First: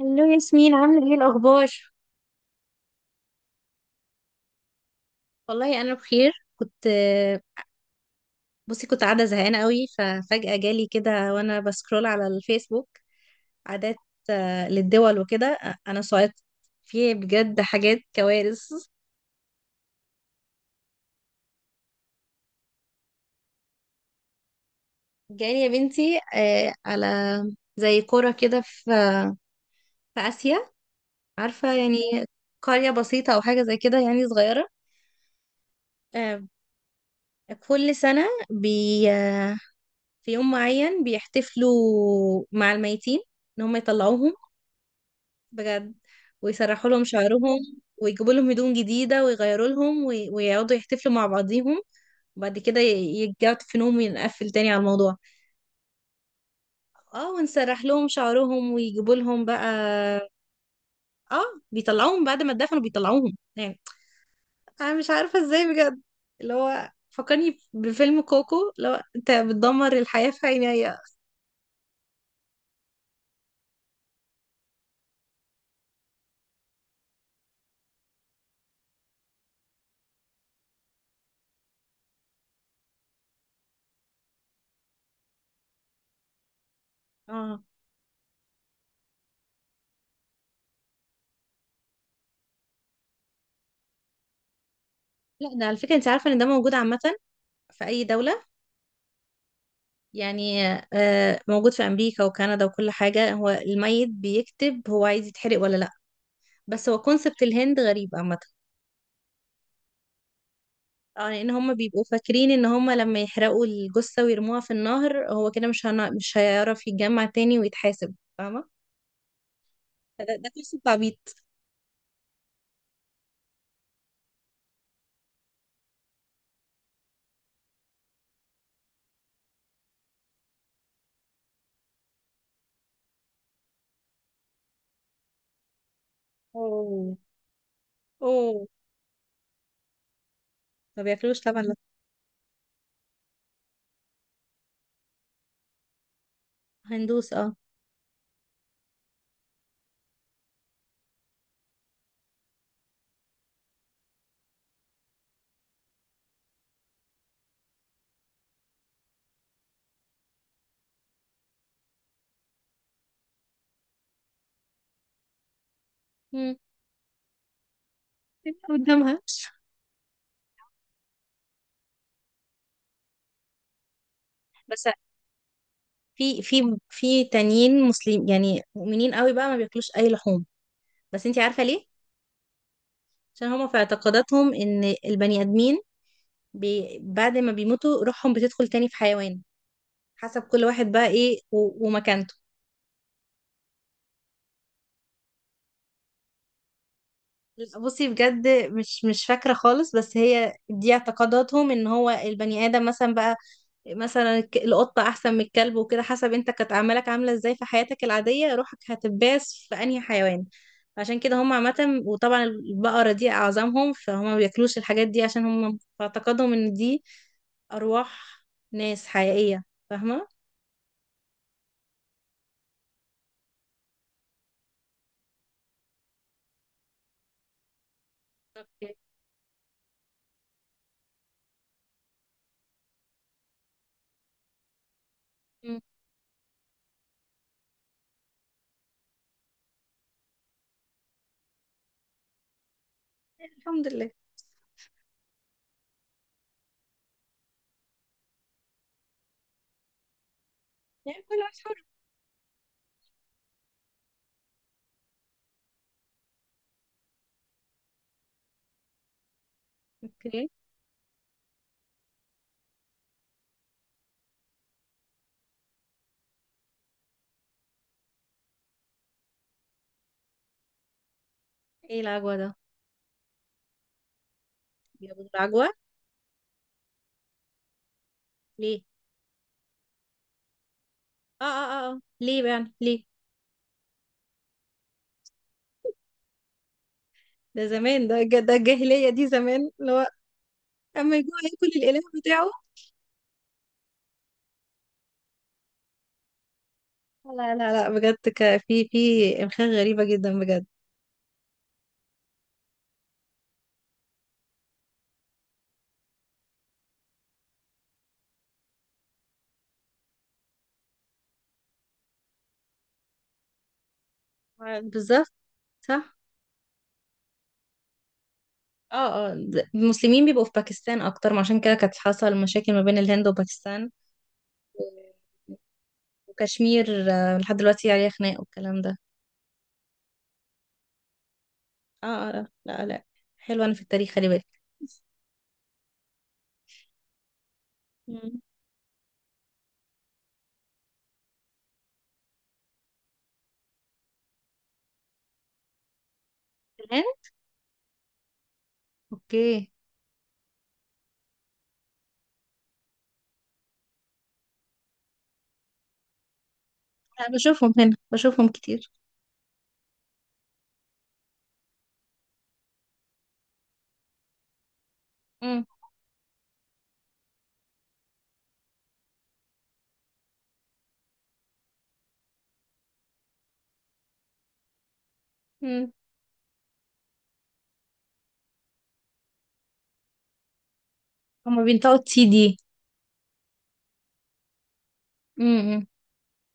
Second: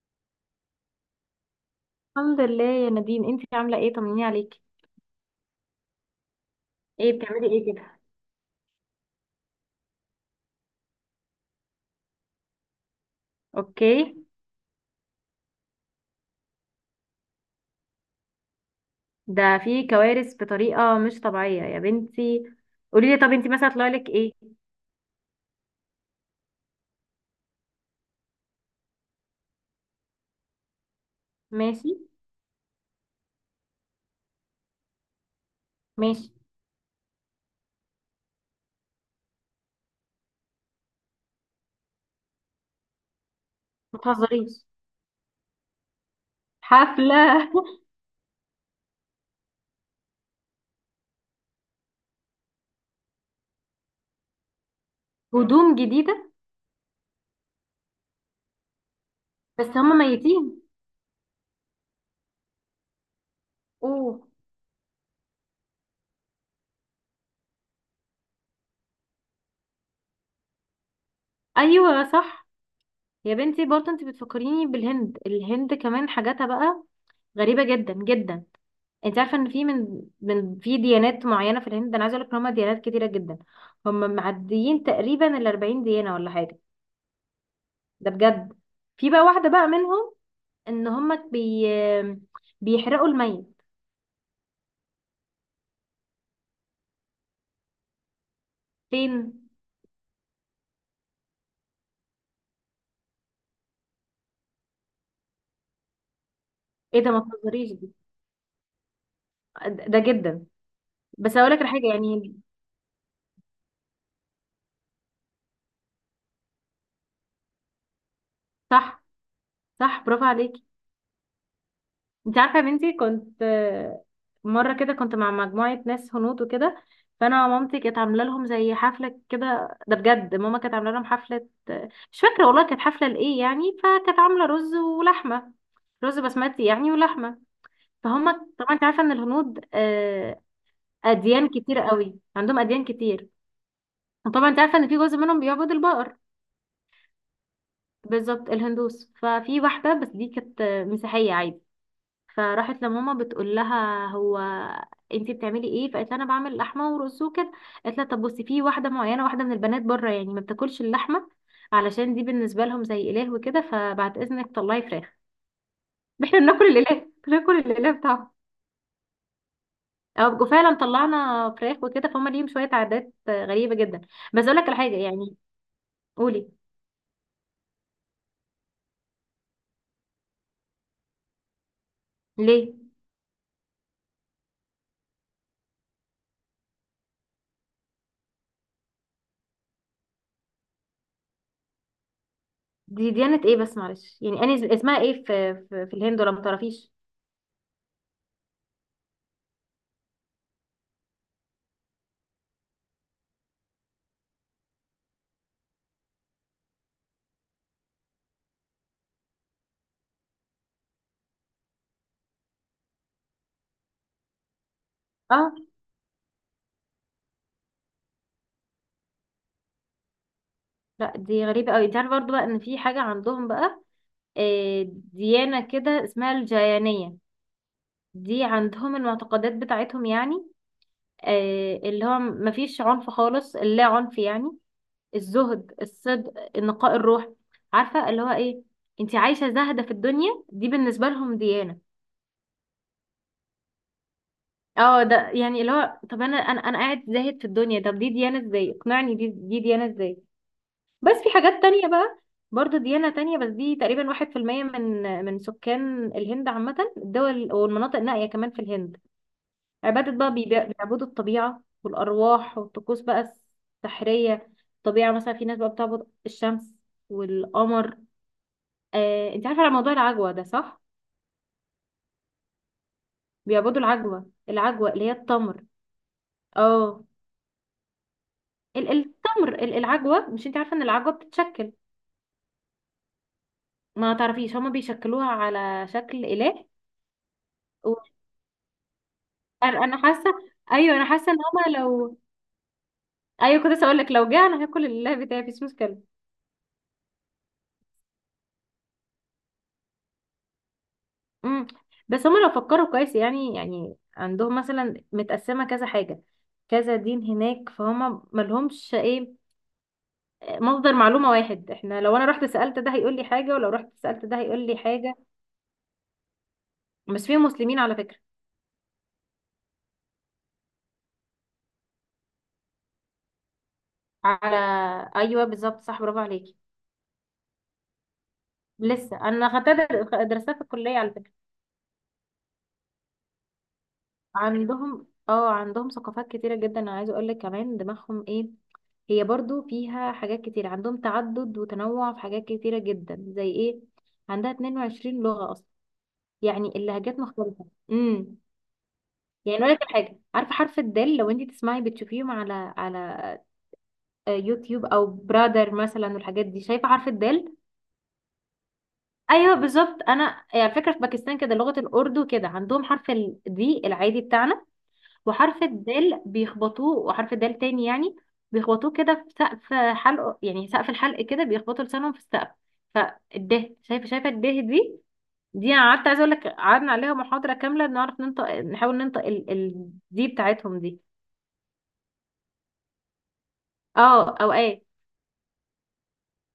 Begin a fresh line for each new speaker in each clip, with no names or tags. هلو ياسمين، عاملة ايه الأخبار؟
الحمد لله يا نادين، انتي عاملة ايه؟ طمنيني عليكي.
والله أنا بخير. كنت
ايه بتعملي ايه كده؟
بصي، كنت قاعدة زهقانة قوي، ففجأة جالي كده وأنا بسكرول على الفيسبوك عادات.
اوكي.
للدول وكده. أنا صايت، في بجد حاجات كوارث.
ده في كوارث بطريقة مش طبيعية يا بنتي. قولي لي، طب انتي مثلا طلع لك ايه؟
جالي يا بنتي، على زي قرى كده في في آسيا، عارفة
ماشي.
يعني؟ قرية بسيطة أو حاجة زي كده يعني، صغيرة.
ماشي.
آه، كل سنة بي آه، في يوم معين بيحتفلوا مع الميتين، إن هم
ما
يطلعوهم.
تهزريش.
بجد. ويسرحوا لهم
حفلة.
شعرهم، ويجيبوا لهم هدوم جديدة، ويغيروا لهم، ويقعدوا يحتفلوا مع بعضيهم، وبعد كده يرجعوا تفنهم، ونقفل تاني على الموضوع.
هدوم جديدة؟
اه، ونسرح لهم شعرهم ويجيبوا لهم بقى.
بس هم ميتين.
اه. بيطلعوهم بعد ما اتدفنوا، بيطلعوهم يعني.
اوه.
انا مش عارفة ازاي بجد. اللي هو فكرني بفيلم كوكو، اللي هو انت بتدمر الحياة في عينيا.
ايوه صح. يا بنتي برضه انتي بتفكريني بالهند، الهند كمان حاجاتها بقى غريبة جدا جدا. انت عارفه ان في من في ديانات معينه في الهند. انا عايزه اقول لك ان هم ديانات كتيره جدا. هم معديين تقريبا ال 40 ديانه ولا حاجه.
اه.
ده بجد. في بقى واحده بقى منهم ان هم بيحرقوا الميت.
لا ده على فكرة، انت عارفة ان ده موجود عامة في اي دولة،
فين؟
يعني موجود في أمريكا وكندا وكل حاجة. هو الميت بيكتب هو عايز يتحرق ولا لأ. بس هو
ايه ده، ما
كونسبت
تهزريش
الهند
دي.
غريب عامة.
ده جدا.
اه،
بس
لأن
اقول لك
هم
حاجه
بيبقوا
يعني.
فاكرين إن هم لما يحرقوا الجثة ويرموها في النهر، هو كده مش هيعرف يتجمع تاني ويتحاسب، فاهمة؟
صح. صح، برافو
فده
عليك.
كونسبت عبيط.
انت عارفه يا بنتي، كنت مره كده كنت مع مجموعه ناس هنود وكده. فانا مامتي كانت عامله لهم زي حفله كده، ده بجد. ماما كانت عامله لهم حفله، مش فاكره والله كانت حفله لايه يعني. فكانت عامله رز ولحمه، رز بسمتي يعني
اوه.
ولحمه. فهم،
اوه.
طبعا انت عارفه ان الهنود،
ما بياكلوش
اديان
طبعا، لا.
كتير قوي عندهم، اديان كتير. وطبعا انت عارفه ان في جزء منهم بيعبد البقر.
هندوس، اه.
بالظبط، الهندوس. ففي واحده بس دي كانت مسيحيه عادي. فراحت لماما بتقول لها: هو انتي بتعملي ايه؟ فقالت لها: انا بعمل لحمه ورز وكده. قالت لها: طب بصي، في واحده معينه، واحده من البنات بره يعني ما بتاكلش اللحمه، علشان دي بالنسبه لهم زي اله وكده، فبعد اذنك طلعي فراخ. احنا
مم.
بناكل الاله، بناكل الاله بتاعهم.
تبقى قدامها.
او فعلا طلعنا فراخ وكده. فهم ليهم شويه عادات غريبه جدا. بس اقول لك على
بس
حاجه يعني.
في
قولي.
في تانيين مسلم، يعني مؤمنين قوي بقى، ما بياكلوش اي لحوم. بس انتي عارفه ليه؟
ليه؟
عشان هما في اعتقاداتهم ان البني ادمين بعد ما بيموتوا روحهم بتدخل تاني في حيوان، حسب كل واحد بقى ايه ومكانته.
دي ديانه ايه بس معلش يعني، انا اسمها ايه في الهند، ولا ما تعرفيش؟
بصي بجد، مش فاكرة خالص، بس هي دي اعتقاداتهم، ان هو البني ادم مثلا بقى، مثلا القطة احسن من الكلب وكده، حسب انت كانت اعمالك عاملة ازاي في حياتك العادية، روحك هتباس في انهي حيوان. عشان كده هم عامة، وطبعا البقرة دي أعظمهم، فهم ما بياكلوش الحاجات دي، عشان
اه.
هم في اعتقادهم إن دي أرواح ناس حقيقية، فاهمة؟
لا دي غريبه قوي. انت عارفه برضو بقى ان في حاجه عندهم بقى، ديانة كده اسمها الجاينية. دي عندهم
اوكي.
المعتقدات بتاعتهم يعني، اللي هو مفيش عنف خالص، اللا عنف يعني. الزهد،
مم.
الصدق، نقاء الروح. عارفة اللي هو ايه؟ انت عايشة زاهدة في الدنيا، دي بالنسبة لهم ديانة.
الحمد لله.
اه، ده يعني اللي هو، طب انا قاعد زاهد في الدنيا، طب دي ديانة ازاي؟ اقنعني، دي ديانة ازاي؟ بس
يعني
في
كل واحد
حاجات
حر.
تانية بقى. برضه ديانة تانية، بس دي تقريبا واحد في المية من سكان الهند عامة. الدول والمناطق النائية كمان في الهند، عبادة بقى
اوكي.
بيعبدوا الطبيعة والأرواح والطقوس بقى السحرية. الطبيعة مثلا، في ناس بقى بتعبد الشمس والقمر. انت عارفة على موضوع العجوة ده صح؟
ايه العجوة ده؟
بيعبدوا العجوة، العجوة اللي هي
جابوا
التمر.
العجوة
اه.
ليه؟
التمر، العجوة، مش انت عارفة ان العجوة
اه
بتتشكل؟
اه اه. ليه بقى يعني، ليه؟
ما تعرفيش، هما بيشكلوها على شكل إله.
ده
و-
زمان، ده الجاهلية دي، زمان
انا
اللي
أنا
هو
حاسة. ايوه انا
اما
حاسة ان
يجوع ياكل
هما
الإله
لو.
بتاعه.
ايوه كنت لسه اقول لك لو جه، انا هاكل الإله بتاعي مفيش مشكلة.
لا لا لا، بجد، في إمخاء غريبة جدا بجد.
امم. بس هما لو فكروا كويس يعني، يعني عندهم مثلا متقسمة كذا حاجة، كذا دين هناك، فهما ملهمش ايه، مصدر معلومة واحد. احنا لو انا رحت سألت ده هيقول لي حاجة، ولو رحت سألت ده هيقول لي حاجة.
بالظبط، صح.
بس فيهم مسلمين على فكرة.
اه اه، المسلمين بيبقوا في باكستان اكتر، ما عشان كده كانت حصل مشاكل ما بين الهند وباكستان
على. ايوه
و-
بالظبط، صح، برافو عليكي.
وكشمير، لحد دلوقتي عليها خناق والكلام ده.
لسه انا خدتها درستها في الكلية على فكرة.
اه اه، لا لا لا. حلوة، انا في التاريخ خلي بالك.
عندهم اه عندهم ثقافات كتيرة جدا. انا عايزة اقول لك كمان دماغهم
مم.
ايه. هي برضو فيها حاجات كتير. عندهم تعدد وتنوع في حاجات كتيرة جدا زي ايه؟ عندها 22 لغة اصلا، يعني
كمان.
اللهجات مختلفة. امم. يعني
اوكي.
اقول لك على حاجة، عارفة حرف الدال؟ لو انت تسمعي بتشوفيهم على على يوتيوب او برادر مثلا والحاجات دي، شايفة حرف
انا
الدال؟
بشوفهم هنا، بشوفهم كتير.
ايوه بالظبط. انا يعني على فكرة في باكستان كده، لغة الاردو كده، عندهم حرف الدي العادي بتاعنا، وحرف
مم.
الدال بيخبطوه، وحرف الدال تاني يعني بيخبطوه كده في سقف حلق، يعني سقف الحلق كده، بيخبطوا لسانهم في السقف. فالده، شايفه شايفه الده دي؟ دي انا
مم.
قعدت عايزه اقول لك قعدنا عليها محاضره كامله نعرف ننطق، نحاول ننطق دي بتاعتهم دي.
هما بينطقوا تي دي.
اه، او ايه.
مم.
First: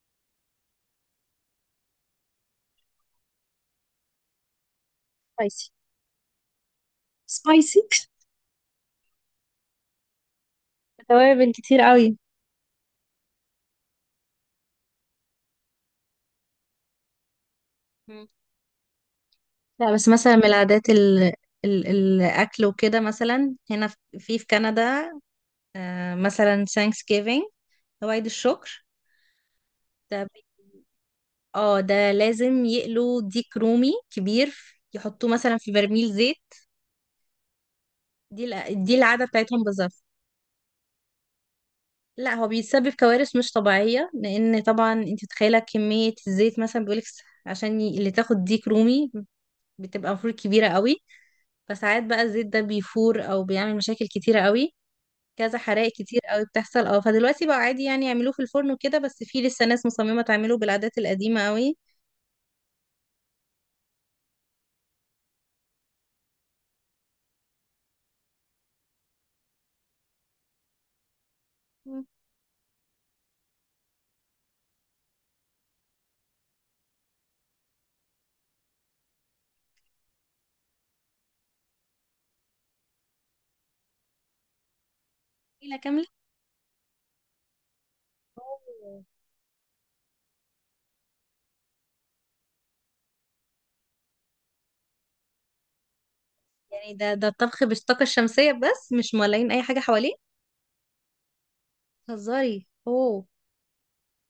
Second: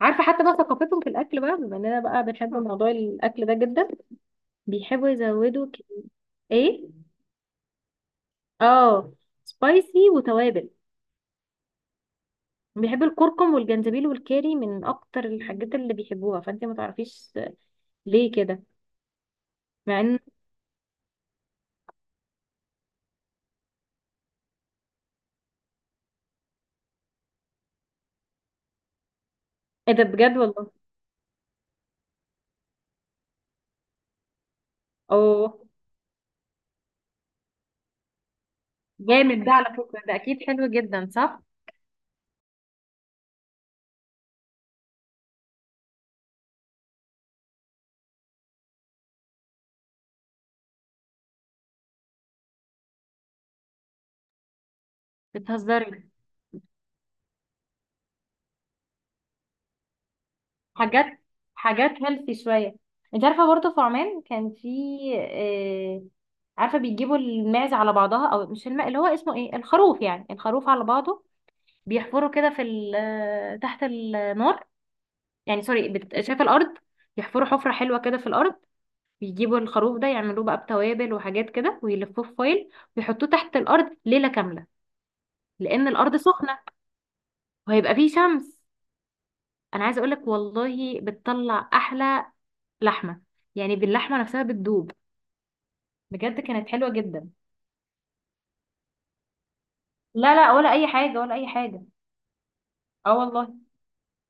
عارفه حتى بقى ثقافتهم في الاكل بقى، بما اننا بقى بنحب موضوع الاكل ده جدا، بيحبوا يزودوا
سبايسي.
ايه؟
سبايسي
اه، سبايسي وتوابل.
توابل كتير قوي.
بيحب الكركم والجنزبيل والكاري من اكتر الحاجات اللي بيحبوها. فانت ما تعرفيش
مم.
ليه كده؟
لا،
مع
بس
ان،
مثلا من العادات الاكل وكده، مثلا هنا في في كندا، آه مثلا ثانكس جيفينج، او عيد الشكر.
ايه ده
ده
بجد
بي...
والله.
اه، ده لازم يقلوا ديك رومي كبير، يحطوه مثلا
اوه.
في برميل زيت. دي العادة
جامد، ده
بتاعتهم
على فكرة
بالظبط.
ده اكيد حلو جدا صح؟
لا، هو بيتسبب كوارث مش طبيعية، لأن طبعا انت متخيلة كمية الزيت. مثلا بيقولك عشان اللي تاخد ديك رومي بتبقى المفروض كبيرة قوي، فساعات بقى الزيت ده بيفور أو بيعمل مشاكل كتيرة قوي. كذا حرائق
بتهزري.
كتير قوي بتحصل، اه. فدلوقتي بقى عادي، يعني يعملوه في الفرن وكده، بس في لسه ناس مصممة تعمله بالعادات
حاجات،
القديمة قوي.
حاجات هيلثي شوية. انت عارفة برضه في عمان كان في آه عارفة بيجيبوا الماعز على بعضها، او مش الماء، اللي هو اسمه ايه، الخروف يعني، الخروف على بعضه. بيحفروا كده في تحت النار، يعني سوري شايفة الارض؟ يحفروا حفرة حلوة كده في الارض، بيجيبوا الخروف ده يعملوه بقى بتوابل وحاجات كده، ويلفوه في فويل، ويحطوه تحت الارض ليله كامله.
ليلة
لان
كاملة.
الارض سخنه وهيبقى فيه شمس.
أوه.
انا عايزه اقولك والله بتطلع احلى لحمه. يعني باللحمه نفسها بتدوب. بجد كانت حلوه
يعني ده
جدا.
الطبخ بالطاقة الشمسية، بس مش مولعين أي حاجة حواليه.
لا لا، ولا اي حاجه، ولا اي حاجه.
هزاري، اوه.
اه والله.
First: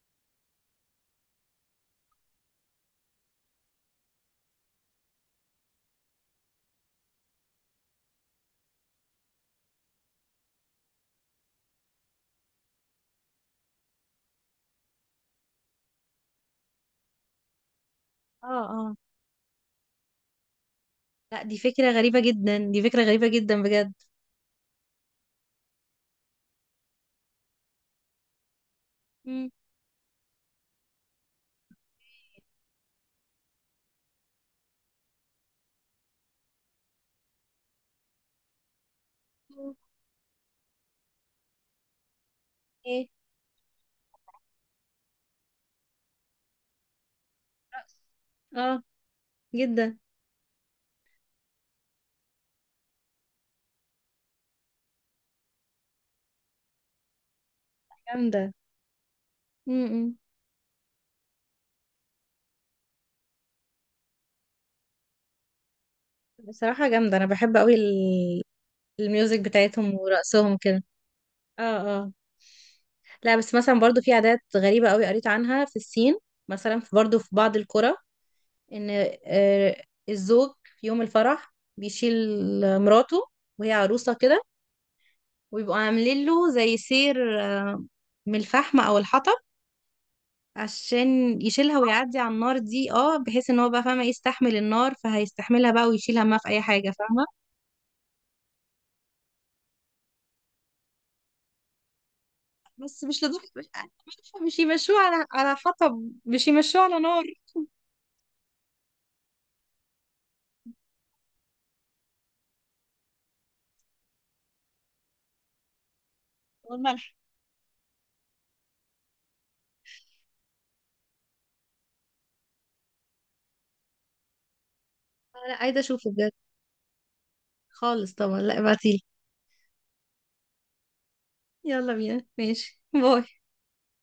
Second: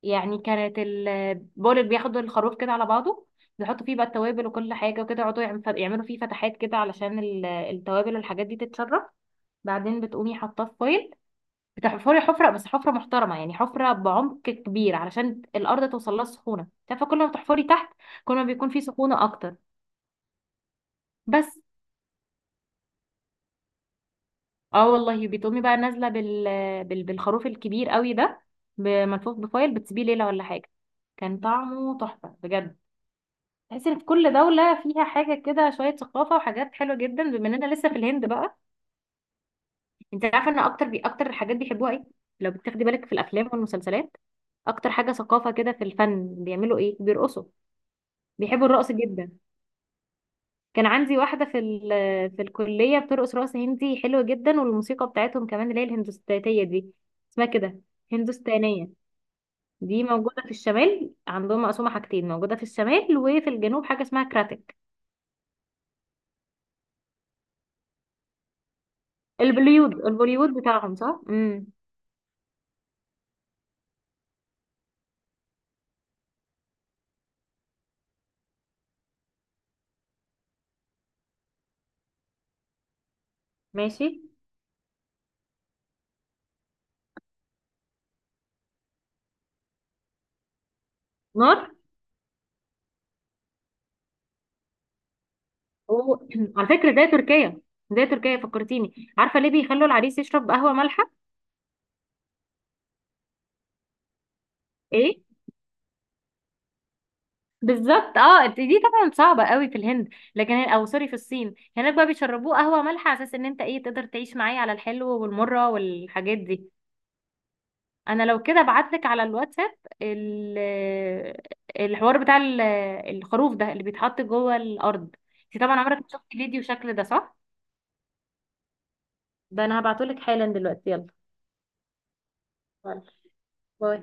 يعني كانت بقول لك بياخدوا الخروف كده على بعضه، بيحطوا فيه بقى التوابل وكل حاجه وكده، يقعدوا يعملوا فيه فتحات كده علشان التوابل والحاجات دي تتشرب. بعدين بتقومي حاطاه في فويل. بتحفري حفرة، بس حفرة محترمة يعني، حفرة بعمق كبير، علشان الأرض توصل لها السخونة. تعرفي كل ما بتحفري تحت، كل ما
اه
بيكون في
اه.
سخونة أكتر.
لا، دي
بس
فكرة غريبة جدا، دي فكرة غريبة جدا بجد.
اه والله، بتقومي بقى نازلة بالخروف الكبير قوي ده، ملفوف بفايل، بتسيبيه ليلة ولا حاجة. كان طعمه تحفة بجد. تحس ان في كل دولة فيها حاجة كده، شوية ثقافة وحاجات حلوة جدا. بما اننا لسه في الهند بقى، انت عارفة ان اكتر اكتر الحاجات بيحبوها ايه؟ لو بتاخدي بالك
ايه.
في الافلام والمسلسلات، اكتر حاجة ثقافة كده في الفن بيعملوا ايه؟ بيرقصوا.
رقص.
بيحبوا
اه.
الرقص جدا.
جدا.
كان عندي واحدة في الكلية بترقص رقص هندي حلو جدا، والموسيقى بتاعتهم كمان اللي هي الهندوستانية دي اسمها كده،
جامدة.
هندوستانية. دي
امم.
موجودة في الشمال. عندهم مقسومة حاجتين، موجودة في الشمال وفي الجنوب حاجة اسمها كراتك.
بصراحة جامدة، أنا بحب أوي الميوزك
البوليود،
بتاعتهم
البوليود
ورقصهم كده.
بتاعهم صح؟
اه.
امم.
اه. لا، بس مثلا برضو في عادات غريبة أوي قريت عنها في الصين، مثلا في برضو في بعض القرى، إن آه، الزوج في يوم الفرح بيشيل مراته، وهي
ماشي.
عروسة كده، ويبقوا عاملين له زي سير، آه، من الفحم أو الحطب، عشان
نار.
يشيلها ويعدي على النار دي، اه، بحيث ان هو بقى فاهمه يستحمل النار، فهيستحملها بقى
و...
ويشيلها، ما في اي
على
حاجه،
فكرة زي
فاهمه؟
تركيا، زي تركيا فكرتيني. عارفة ليه بيخلوا العريس يشرب قهوة مالحة؟
بس مش لدرجه، مش يمشوه
ايه؟
على حطب، مش يمشوه على نار.
بالظبط اه، دي طبعا صعبه قوي في الهند. لكن او سوري، في الصين، هناك بقى بيشربوه قهوه مالحه على اساس ان انت ايه تقدر تعيش معايا على الحلو والمره والحاجات دي.
والملح.
انا لو كده ابعتلك على الواتساب ال- الحوار بتاع الخروف ده اللي بيتحط جوه الارض.
لا،
انت طبعا
عايزه
عمرك ما
اشوفه
شفت
بجد.
فيديو شكل ده صح؟
خالص، طبعا، لا ابعتيلي.
ده انا هبعتهولك حالا دلوقتي يلا.
يلا بينا، ماشي،
يلا
باي.
باي.